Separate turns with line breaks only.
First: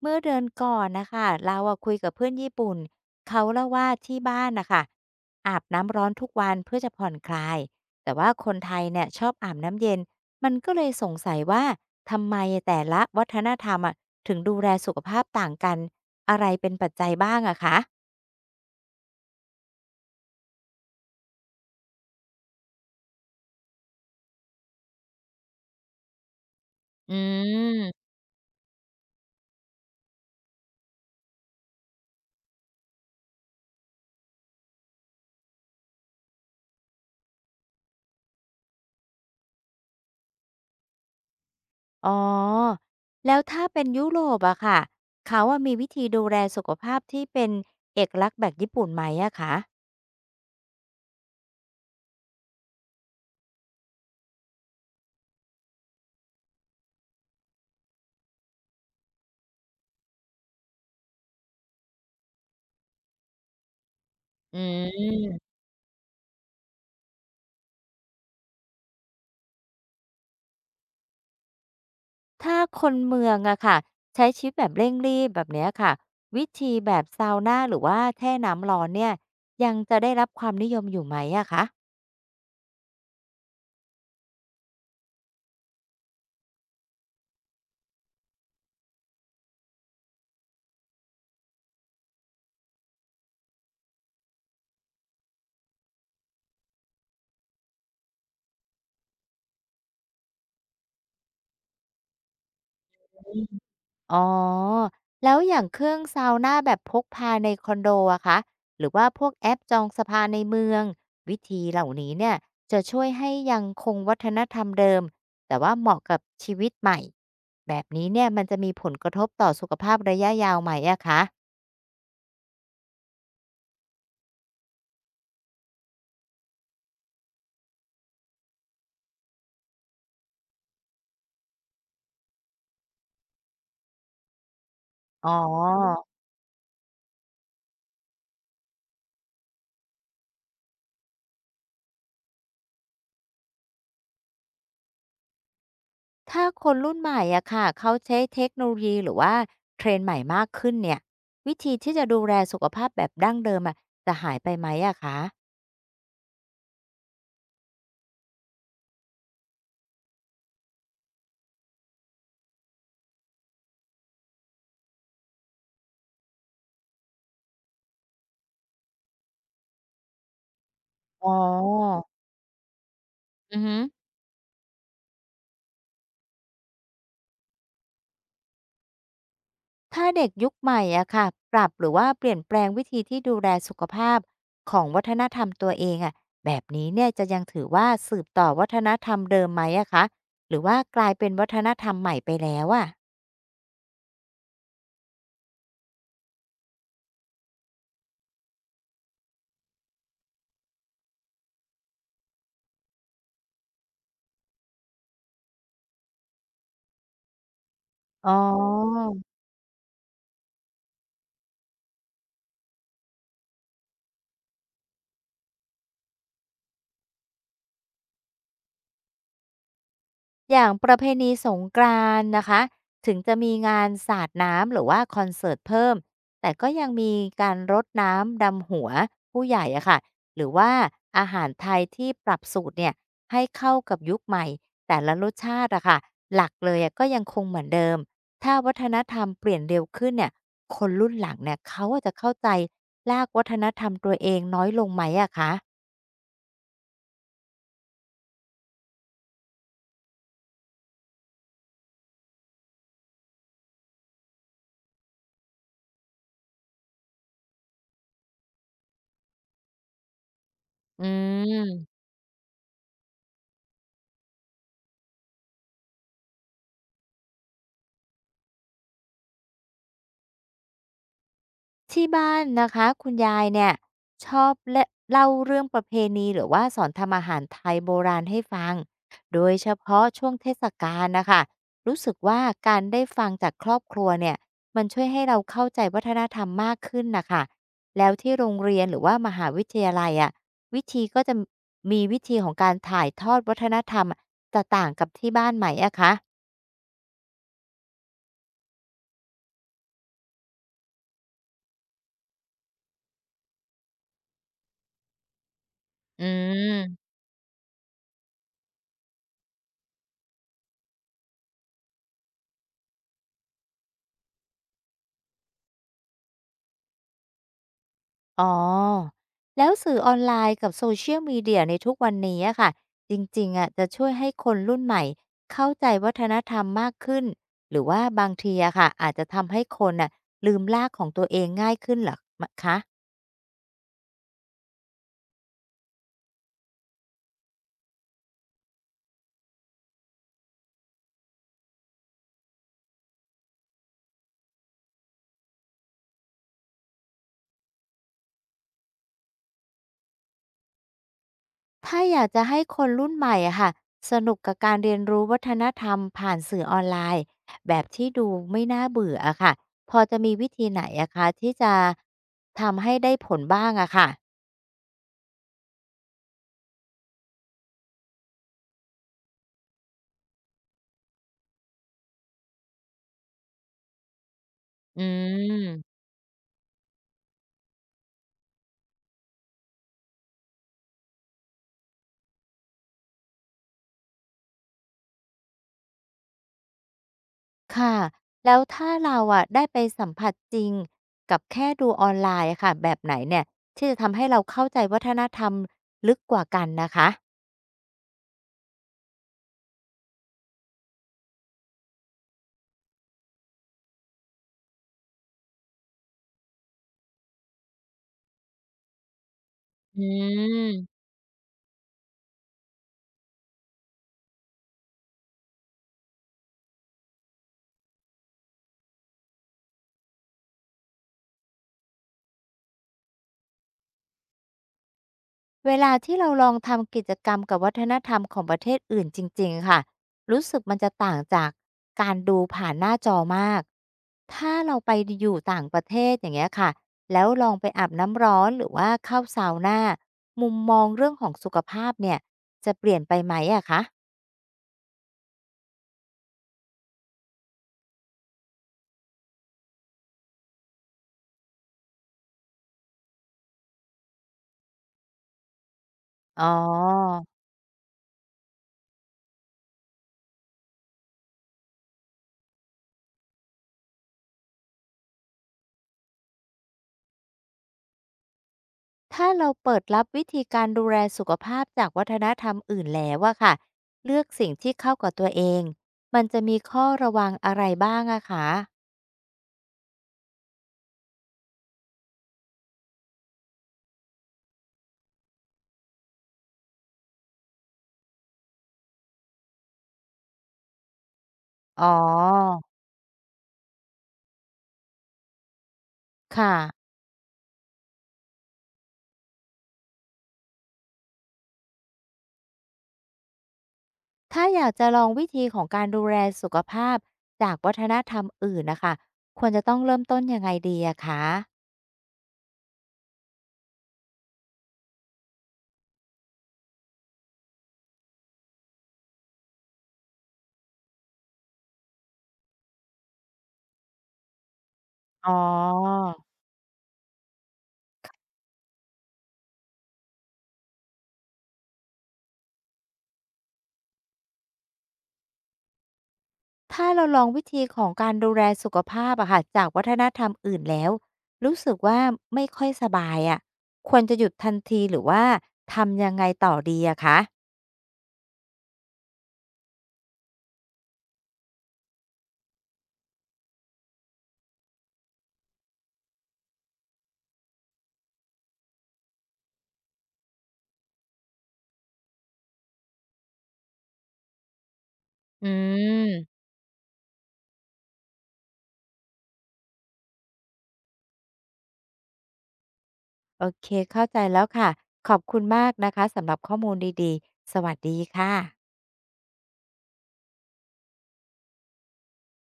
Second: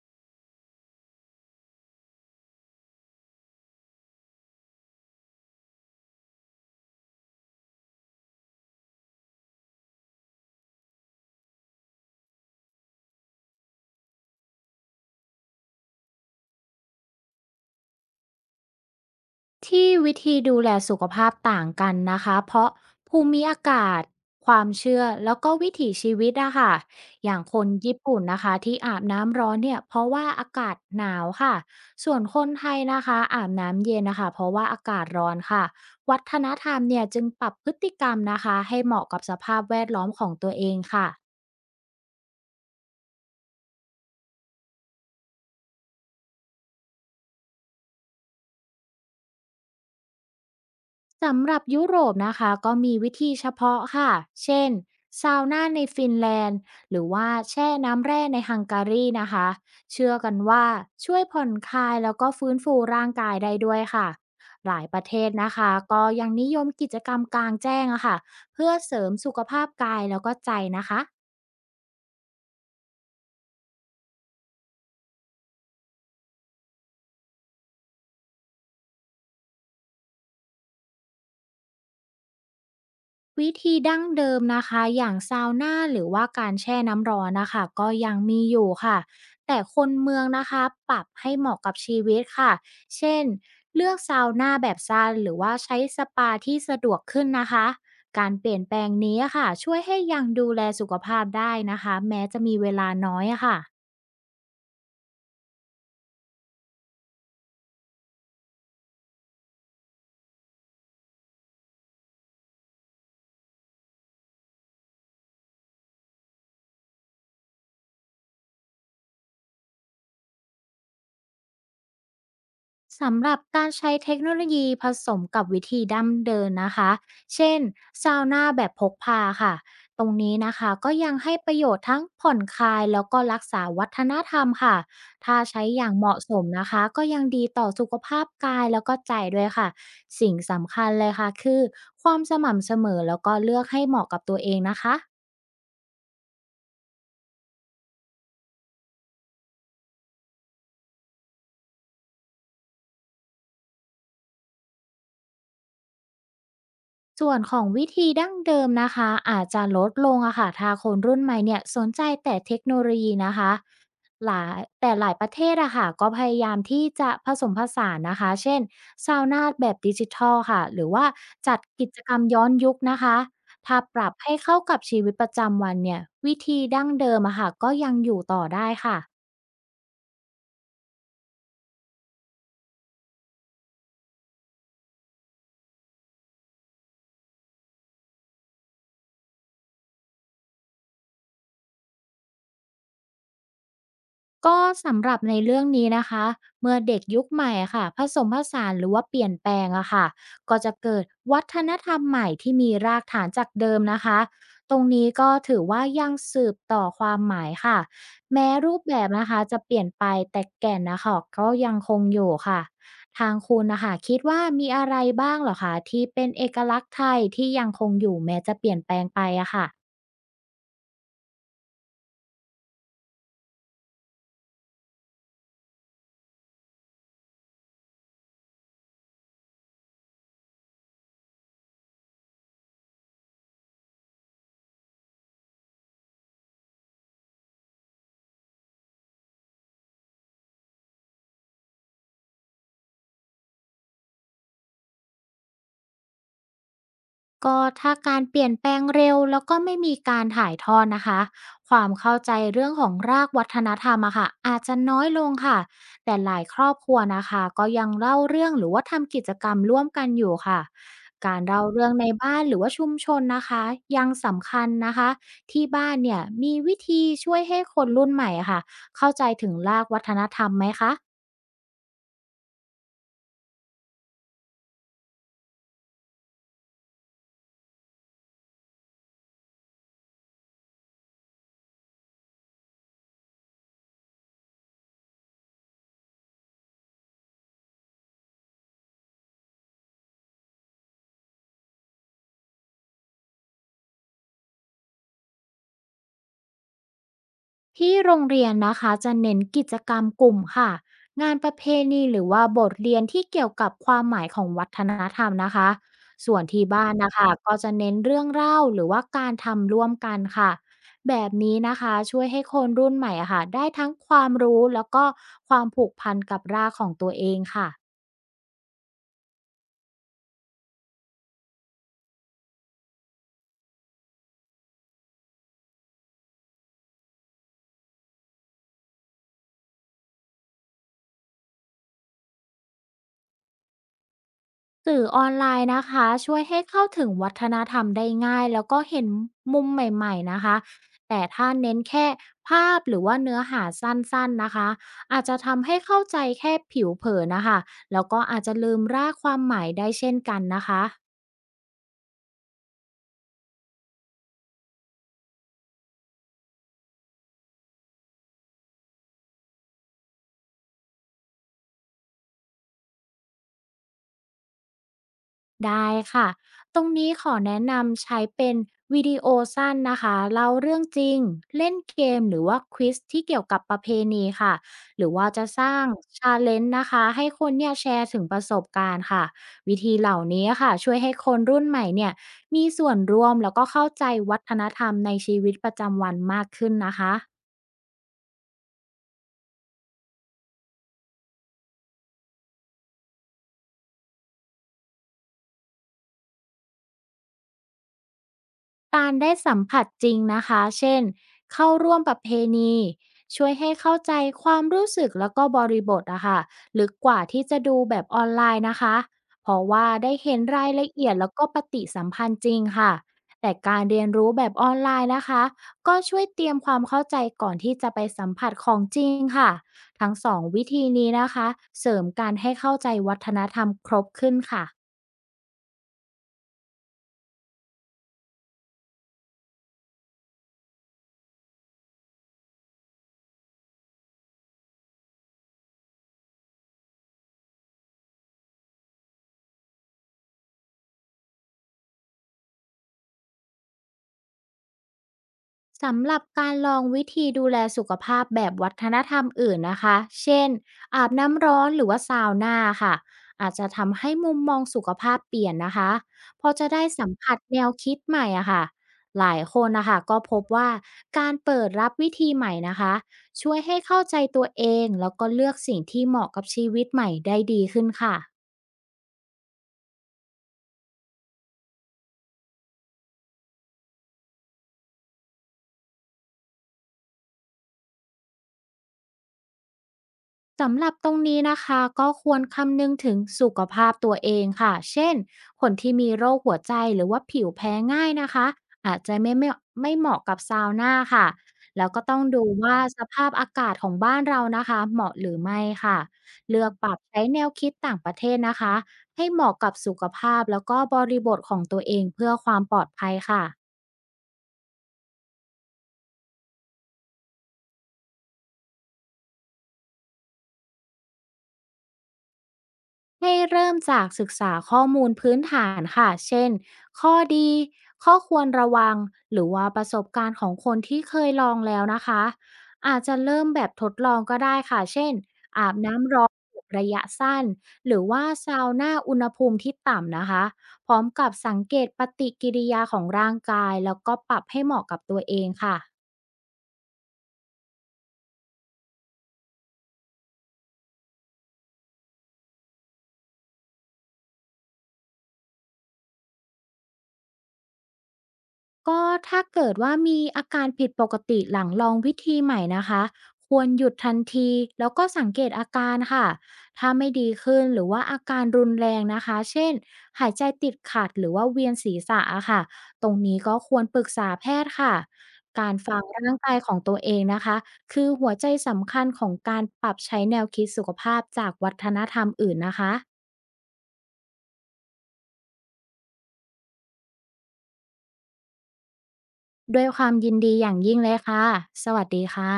เมื่อเดือนก่อนนะคะเราอะคุยกับเพื่อนญี่ปุ่นเขาเล่าว่าที่บ้านนะคะอาบน้ำร้อนทุกวันเพื่อจะผ่อนคลายแต่ว่าคนไทยเนี่ยชอบอาบน้ำเย็นมันก็เลยสงสัยว่าทำไมแต่ละวัฒนธรรมอะถึงดูแลสุขภาพต่างกันอะไรเป็นปัจจัยบ้างอะคะ
ที่วิธีดูแลสุขภาพต่างกันนะคะเพราะภูมิอากาศความเชื่อแล้วก็วิถีชีวิตอะค่ะ
อ
อย่างคน
ื
ญี่
ม
ปุ่นนะคะที่อาบน้ำร้อนเนี่ยเพราะว่าอากาศหนาวค่ะส่วนคนไทยนะคะอาบน้ำเย็นนะคะเพราะว่าอากาศร้อนค่ะวัฒนธรรมเนี่ยจึงปรับพฤติกรรมนะคะให้เหมาะกับสภาพแวดล้อมของตัวเองค่ะ
อ๋อแล้วถ้าเป็นยุโรปอะค่ะเขาอะมีวิธีดูแลสุขภาพที่เป็นเอกลักษณ์แบบญี่ปุ่นไหมอะคะ
สำหรับยุโรปนะคะก็มีวิธีเฉพาะค่ะเช่นซาวน่าในฟินแลนด์หรือว่าแช่น้ำแร่ในฮังการีนะคะเชื่อกันว่าช่วยผ่อนคลายแล้วก็ฟื้นฟูร่างกายได้ด้วยค่ะ
อื
หลายประเทศ
ม
นะคะก็ยังนิยมกิจกรรมกลางแจ้งอะค่ะเพื่อเสริมสุขภาพกายแล้วก็ใจนะคะ
ถ้าคนเมืองอะค่ะใช้ชีวิตแบบเร่งรีบแบบเนี้ยค่ะวิธีแบบซาวน่าหรือว่าแช่น้ำร้อนเนี่ยยังจะได้รับความนิยมอยู่ไหมอะคะ
วิธีดั้งเดิมนะคะอย่างซาวน่าหรือว่าการแช่น้ำร้อนนะคะก็ยังมีอยู่ค่ะแต่คนเมืองนะคะปรับให้เหมาะกับชีวิตค่ะเช่นเลือกซาวน่าแบบสั้นหรือว่าใช้สปาที่สะดวกขึ้นนะคะการเปลี่ยนแปลงนี้ค่ะช่วยให้ยังดูแลสุขภาพได้นะคะแม้จะมีเวลาน้อยอะค่ะ
อ๋อแล้วอย่างเครื่องซาวน่าแบบพกพาในคอนโดอะคะหรือว่าพวกแอปจองสปาในเมืองวิธีเหล่านี้เนี่ยจะช่วยให้ยังคงวัฒนธรรมเดิมแต่ว่าเหมาะกับชีวิตใหม่แบบนี้เนี่ยมันจะมีผลกระทบต่อสุขภาพระยะยาวไหมอะคะ
สำหรับการใช้เทคโนโลยีผสมกับวิธีดั้งเดิมนนะคะ เช่น ซาวน่าแบบพกพาค่ะ ตรงนี้นะคะก็ยังให้ประโยชน์ทั้งผ่อนคลายแล้วก็รักษาวัฒนธรรมค่ะ
อ๋
ถ้าใช้อย่าง
อ
เหมาะสมนะคะก็ยังดีต่อสุขภาพกายแล้วก็ใจด้วยค่ะ สิ่งสำคัญเลยค่ะคือความสม่ำเสมอแล้วก็เลือกให้เหมาะกับตัวเองนะคะ
ถ้าคนรุ่นใหม่อะค่ะเขาใช้เทคโนโลยีหรือว่าเทรนด์ใหม่มากขึ้นเนี่ยวิธีที่จะดูแลสุขภาพแบบดั้งเดิมอะจะหายไปไหมอะคะ
ส่วนของวิธีดั้งเดิมนะคะอาจจะลดลงอะค่ะถ้าคนรุ่นใหม่เนี่ยสนใจแต่เทคโนโลยีนะคะหลายประเทศอะค่ะก็พยายามที่จะผสมผสานนะคะเช่นซาวนาแบบดิจิทัลค่ะหรือว่า
อ๋อ
จัดกิจกรรมย้อนยุคนะคะ
อือฮึ
ถ้าปรับให้เข้ากับชีวิตประจำวันเนี่ยวิธีดั้งเดิมอะค่ะก็ยังอยู่ต่อได้ค่ะ
ถ้าเด็กยุคใหม่อะค่ะปรับหรือว่าเปลี่ยนแปลงวิธีที่ดูแลสุขภาพของวัฒนธรรมตัวเองอะแบบนี้เนี่ยจะยังถือว่าสืบต่อวัฒนธรรมเดิมไหมอะคะหรือว่ากลายเป็นวัฒนธรรมใหม่ไปแล้วอะ
ก็สำหรับในเรื่องนี้นะคะเมื่อเด็กยุคใหม่อะค่ะผสมผสานหรือว่าเปลี่ยนแปลงอะค่ะก็จะเกิดวัฒนธรรมใหม่ที่มีรากฐานจากเดิมนะคะตรงนี้ก็ถือว่ายังสืบต่อความหมายค่ะ
อ๋อ
แม้รูปแบบนะคะจะเปลี่ยนไปแต่แก่นนะคะก็ยังคงอยู่ค่ะทางคุณนะคะคิดว่ามีอะไรบ้างเหรอคะที่เป็นเอกลักษณ์ไทยที่ยังคงอยู่แม้จะเปลี่ยนแปลงไปอะค่ะ
อย่างประเพณีสงกรานต์นะคะถึงจะมีงานสาดน้ำหรือว่าคอนเสิร์ตเพิ่มแต่ก็ยังมีการรดน้ำดำหัวผู้ใหญ่อะค่ะหรือว่าอาหารไทยที่ปรับสูตรเนี่ยให้เข้ากับยุคใหม่แต่ละรสชาติอะค่ะหลักเลยอะก็ยังคงเหมือนเดิมถ้าวัฒนธรรมเปลี่ยนเร็วขึ้นเนี่ยคนรุ่นหลังเนี่ยเขาอาจจะเข้าใจลากวัฒนธรรมตัวเองน้อยลงไหมอะคะ
ก็ถ้าการเปลี่ยนแปลงเร็วแล้วก็ไม่มีการถ่ายทอดนะคะความเข้าใจเรื่องของรากวัฒนธรรมอะค่ะอาจจะน้อยลงค่ะแต่หลายครอบครัวนะคะก็ยังเล่าเรื่องหรือว่าทำกิจกรรมร่วมกันอยู่ค่ะ
อื
การเล่าเรื่อง
ม
ในบ้านหรือว่าชุมชนนะคะยังสำคัญนะคะที่บ้านเนี่ยมีวิธีช่วยให้คนรุ่นใหม่อะค่ะเข้าใจถึงรากวัฒนธรรมไหมคะ
ที่บ้านนะคะคุณยายเนี่ยชอบเล่าเรื่องประเพณีหรือว่าสอนทำอาหารไทยโบราณให้ฟังโดยเฉพาะช่วงเทศกาลนะคะรู้สึกว่าการได้ฟังจากครอบครัวเนี่ยมันช่วยให้เราเข้าใจวัฒนธรรมมากขึ้นนะคะแล้วที่โรงเรียนหรือว่ามหาวิทยาลัยอ่ะวิธีก็จะมีวิธีของการถ่ายทอดวัฒนธรรมจะต่างกับที่บ้านไหมอะคะ
ที่โรงเรียนนะคะจะเน้นกิจกรรมกลุ่มค่ะงานประเพณีหรือว่าบทเรียนที่เกี่ยวกับความหมายของวัฒนธรรมนะคะ
อื
ส่วนที่บ้าน
ม
นะคะก็จะเน้นเรื่องเล่าหรือว่าการทำร่วมกันค่ะแบบนี้นะคะช่วยให้คนรุ่นใหม่อะค่ะได้ทั้งความรู้แล้วก็ความผูกพันกับรากของตัวเองค่ะ
อ๋อแล้วสื่อออนไลน์กับ Social Media ในทุกวันนี้อะค่ะจริงๆอะจะช่วยให้คนรุ่นใหม่เข้าใจวัฒนธรรมมากขึ้นหรือว่าบางทีอะค่ะอาจจะทำให้คนน่ะลืมรากของตัวเองง่ายขึ้นเหรอคะ
สื่อออนไลน์นะคะช่วยให้เข้าถึงวัฒนธรรมได้ง่ายแล้วก็เห็นมุมใหม่ๆนะคะแต่ถ้าเน้นแค่ภาพหรือว่าเนื้อหาสั้นๆนะคะอาจจะทำให้เข้าใจแค่ผิวเผินนะคะแล้วก็อาจจะลืมรากความหมายได้เช่นกันนะคะ
ถ้าอยากจะให้คนรุ่นใหม่อะค่ะสนุกกับการเรียนรู้วัฒนธรรมผ่านสื่อออนไลน์แบบที่ดูไม่น่าเบื่ออะค่ะพอจะมีวิธีไหนอะคะที่จะทำให้ได้ผลบ้างอะค่ะ
ได้ค่ะตรงนี้ขอแนะนำใช้เป็นวิดีโอสั้นนะคะเล่าเรื่องจริงเล่นเกมหรือว่าควิซที่เกี่ยวกับประเพณีค่ะ
อื
หรือว่าจะสร้าง
ม
ชาเลนจ์นะคะให้คนเนี่ยแชร์ถึงประสบการณ์ค่ะวิธีเหล่านี้ค่ะช่วยให้คนรุ่นใหม่เนี่ยมีส่วนร่วมแล้วก็เข้าใจวัฒนธรรมในชีวิตประจำวันมากขึ้นนะคะ
ค่ะแล้วถ้าเราอะได้ไปสัมผัสจริงกับแค่ดูออนไลน์อะค่ะแบบไหนเนี่ยที่จะทำให้เราเข้าใจวัฒนธรรมลึกกว่ากันนะคะ
การได้สัมผัสจริงนะคะ เช่นเข้าร่วมประเพณีช่วยให้เข้าใจความรู้สึกแล้วก็บริบทอะค่ะลึกกว่าที่จะดูแบบออนไลน์นะคะเพราะว่า
อื
ได้เห็นรายละ
ม
เอียดแล้วก็ปฏิสัมพันธ์จริงค่ะ แต่การเรียนรู้แบบออนไลน์นะคะ ก็ช่วยเตรียมความเข้าใจก่อนที่จะไปสัมผัสของจริงค่ะ ทั้งสองวิธีนี้นะคะ เสริมการให้เข้าใจวัฒนธรรมครบขึ้นค่ะ
เวลาที่เราลองทำกิจกรรมกับวัฒนธรรมของประเทศอื่นจริงๆค่ะรู้สึกมันจะต่างจากการดูผ่านหน้าจอมากถ้าเราไปอยู่ต่างประเทศอย่างเงี้ยค่ะแล้วลองไปอาบน้ำร้อนหรือว่าเข้าซาวนามุมมองเรื่องของสุขภาพเนี่ยจะเปลี่ยนไปไหมอะคะ
สำหรับการลองวิธีดูแลสุขภาพแบบวัฒนธรรมอื่นนะคะ เช่นอาบน้ำร้อนหรือว่าซาวน่าค่ะอาจจะทำให้มุมมองสุขภาพเปลี่ยนนะคะ
อ๋
เพอจะได้สัม
อ
ผัสแนวคิดใหม่อะค่ะหลายคนนะคะก็พบว่าการเปิดรับวิธีใหม่นะคะช่วยให้เข้าใจตัวเองแล้วก็เลือกสิ่งที่เหมาะกับชีวิตใหม่ได้ดีขึ้นค่ะ
ถ้าเราเปิดรับวิธีการดูแลสุขภาพจากวัฒนธรรมอื่นแล้วอะค่ะเลือกสิ่งที่เข้ากับตัวเอง มันจะมีข้อระวังอะไรบ้างอะคะ
สำหรับตรงนี้นะคะก็ควรคำนึงถึงสุขภาพตัวเองค่ะเช่นคนที่มีโรคหัวใจหรือว่าผิวแพ้ง่ายนะคะอาจจะไม่เหมาะกับซาวน่าค่ะ
อ๋
แล้วก็ต้องดู
อ
ว่าสภาพอากาศของบ้านเรานะคะเหมาะหรือไม่ค่ะ
ค่ะ
เลือกปรับใช้แนวคิดต่างประเทศนะคะให้เหมาะกับสุขภาพแล้วก็บริบทของตัวเองเพื่อความปลอดภัยค่ะ
ถ้าอยากจะลองวิธีของการดูแลสุขภาพจากวัฒนธรรมอื่นนะคะ ควรจะต้องเริ่มต้นยังไงดีอะคะ
ให้เริ่มจากศึกษาข้อมูลพื้นฐานค่ะเช่นข้อดีข้อควรระวังหรือว่าประสบการณ์ของคนที่เคยลองแล้วนะคะอาจจะเริ่มแบบทดลองก็ได้ค่ะเช่น
อ๋อ
อาบน้ำร้อนระยะสั้นหรือว่าซาวน่าอุณหภูมิที่ต่ำนะคะพร้อมกับสังเกตปฏิกิริยาของร่างกายแล้วก็ปรับให้เหมาะกับตัวเองค่ะ
ถ้าเราลองวิธีของการดูแลสุขภาพอะค่ะจากวัฒนธรรมอื่นแล้วรู้สึกว่าไม่ค่อยสบายอะควรจะหยุดทันทีหรือว่าทำยังไงต่อดีอะคะ
ก็ถ้าเกิดว่ามีอาการผิดปกติหลังลองวิธีใหม่นะคะควรหยุดทันทีแล้วก็สังเกตอาการค่ะถ้าไม่ดีขึ้นหรือว่าอาการรุนแรงนะคะเช่นหายใจติดขัดหรือว่าเวียนศีรษะอะค่ะตรงนี้ก็ควรปรึกษาแพทย์ค่ะ
อื
การฟังร่า
ม
งกายของตัวเองนะคะคือหัวใจสำคัญของการปรับใช้แนวคิดสุขภาพจากวัฒนธรรมอื่นนะคะ
โอเคเข้าใจแล้วค่ะขอบคุณมากนะคะสำหรับข้อมูลดีๆสวัสดีค่ะ
ด้วยความยินดีอย่างยิ่งเลยค่ะสวัสดีค่ะ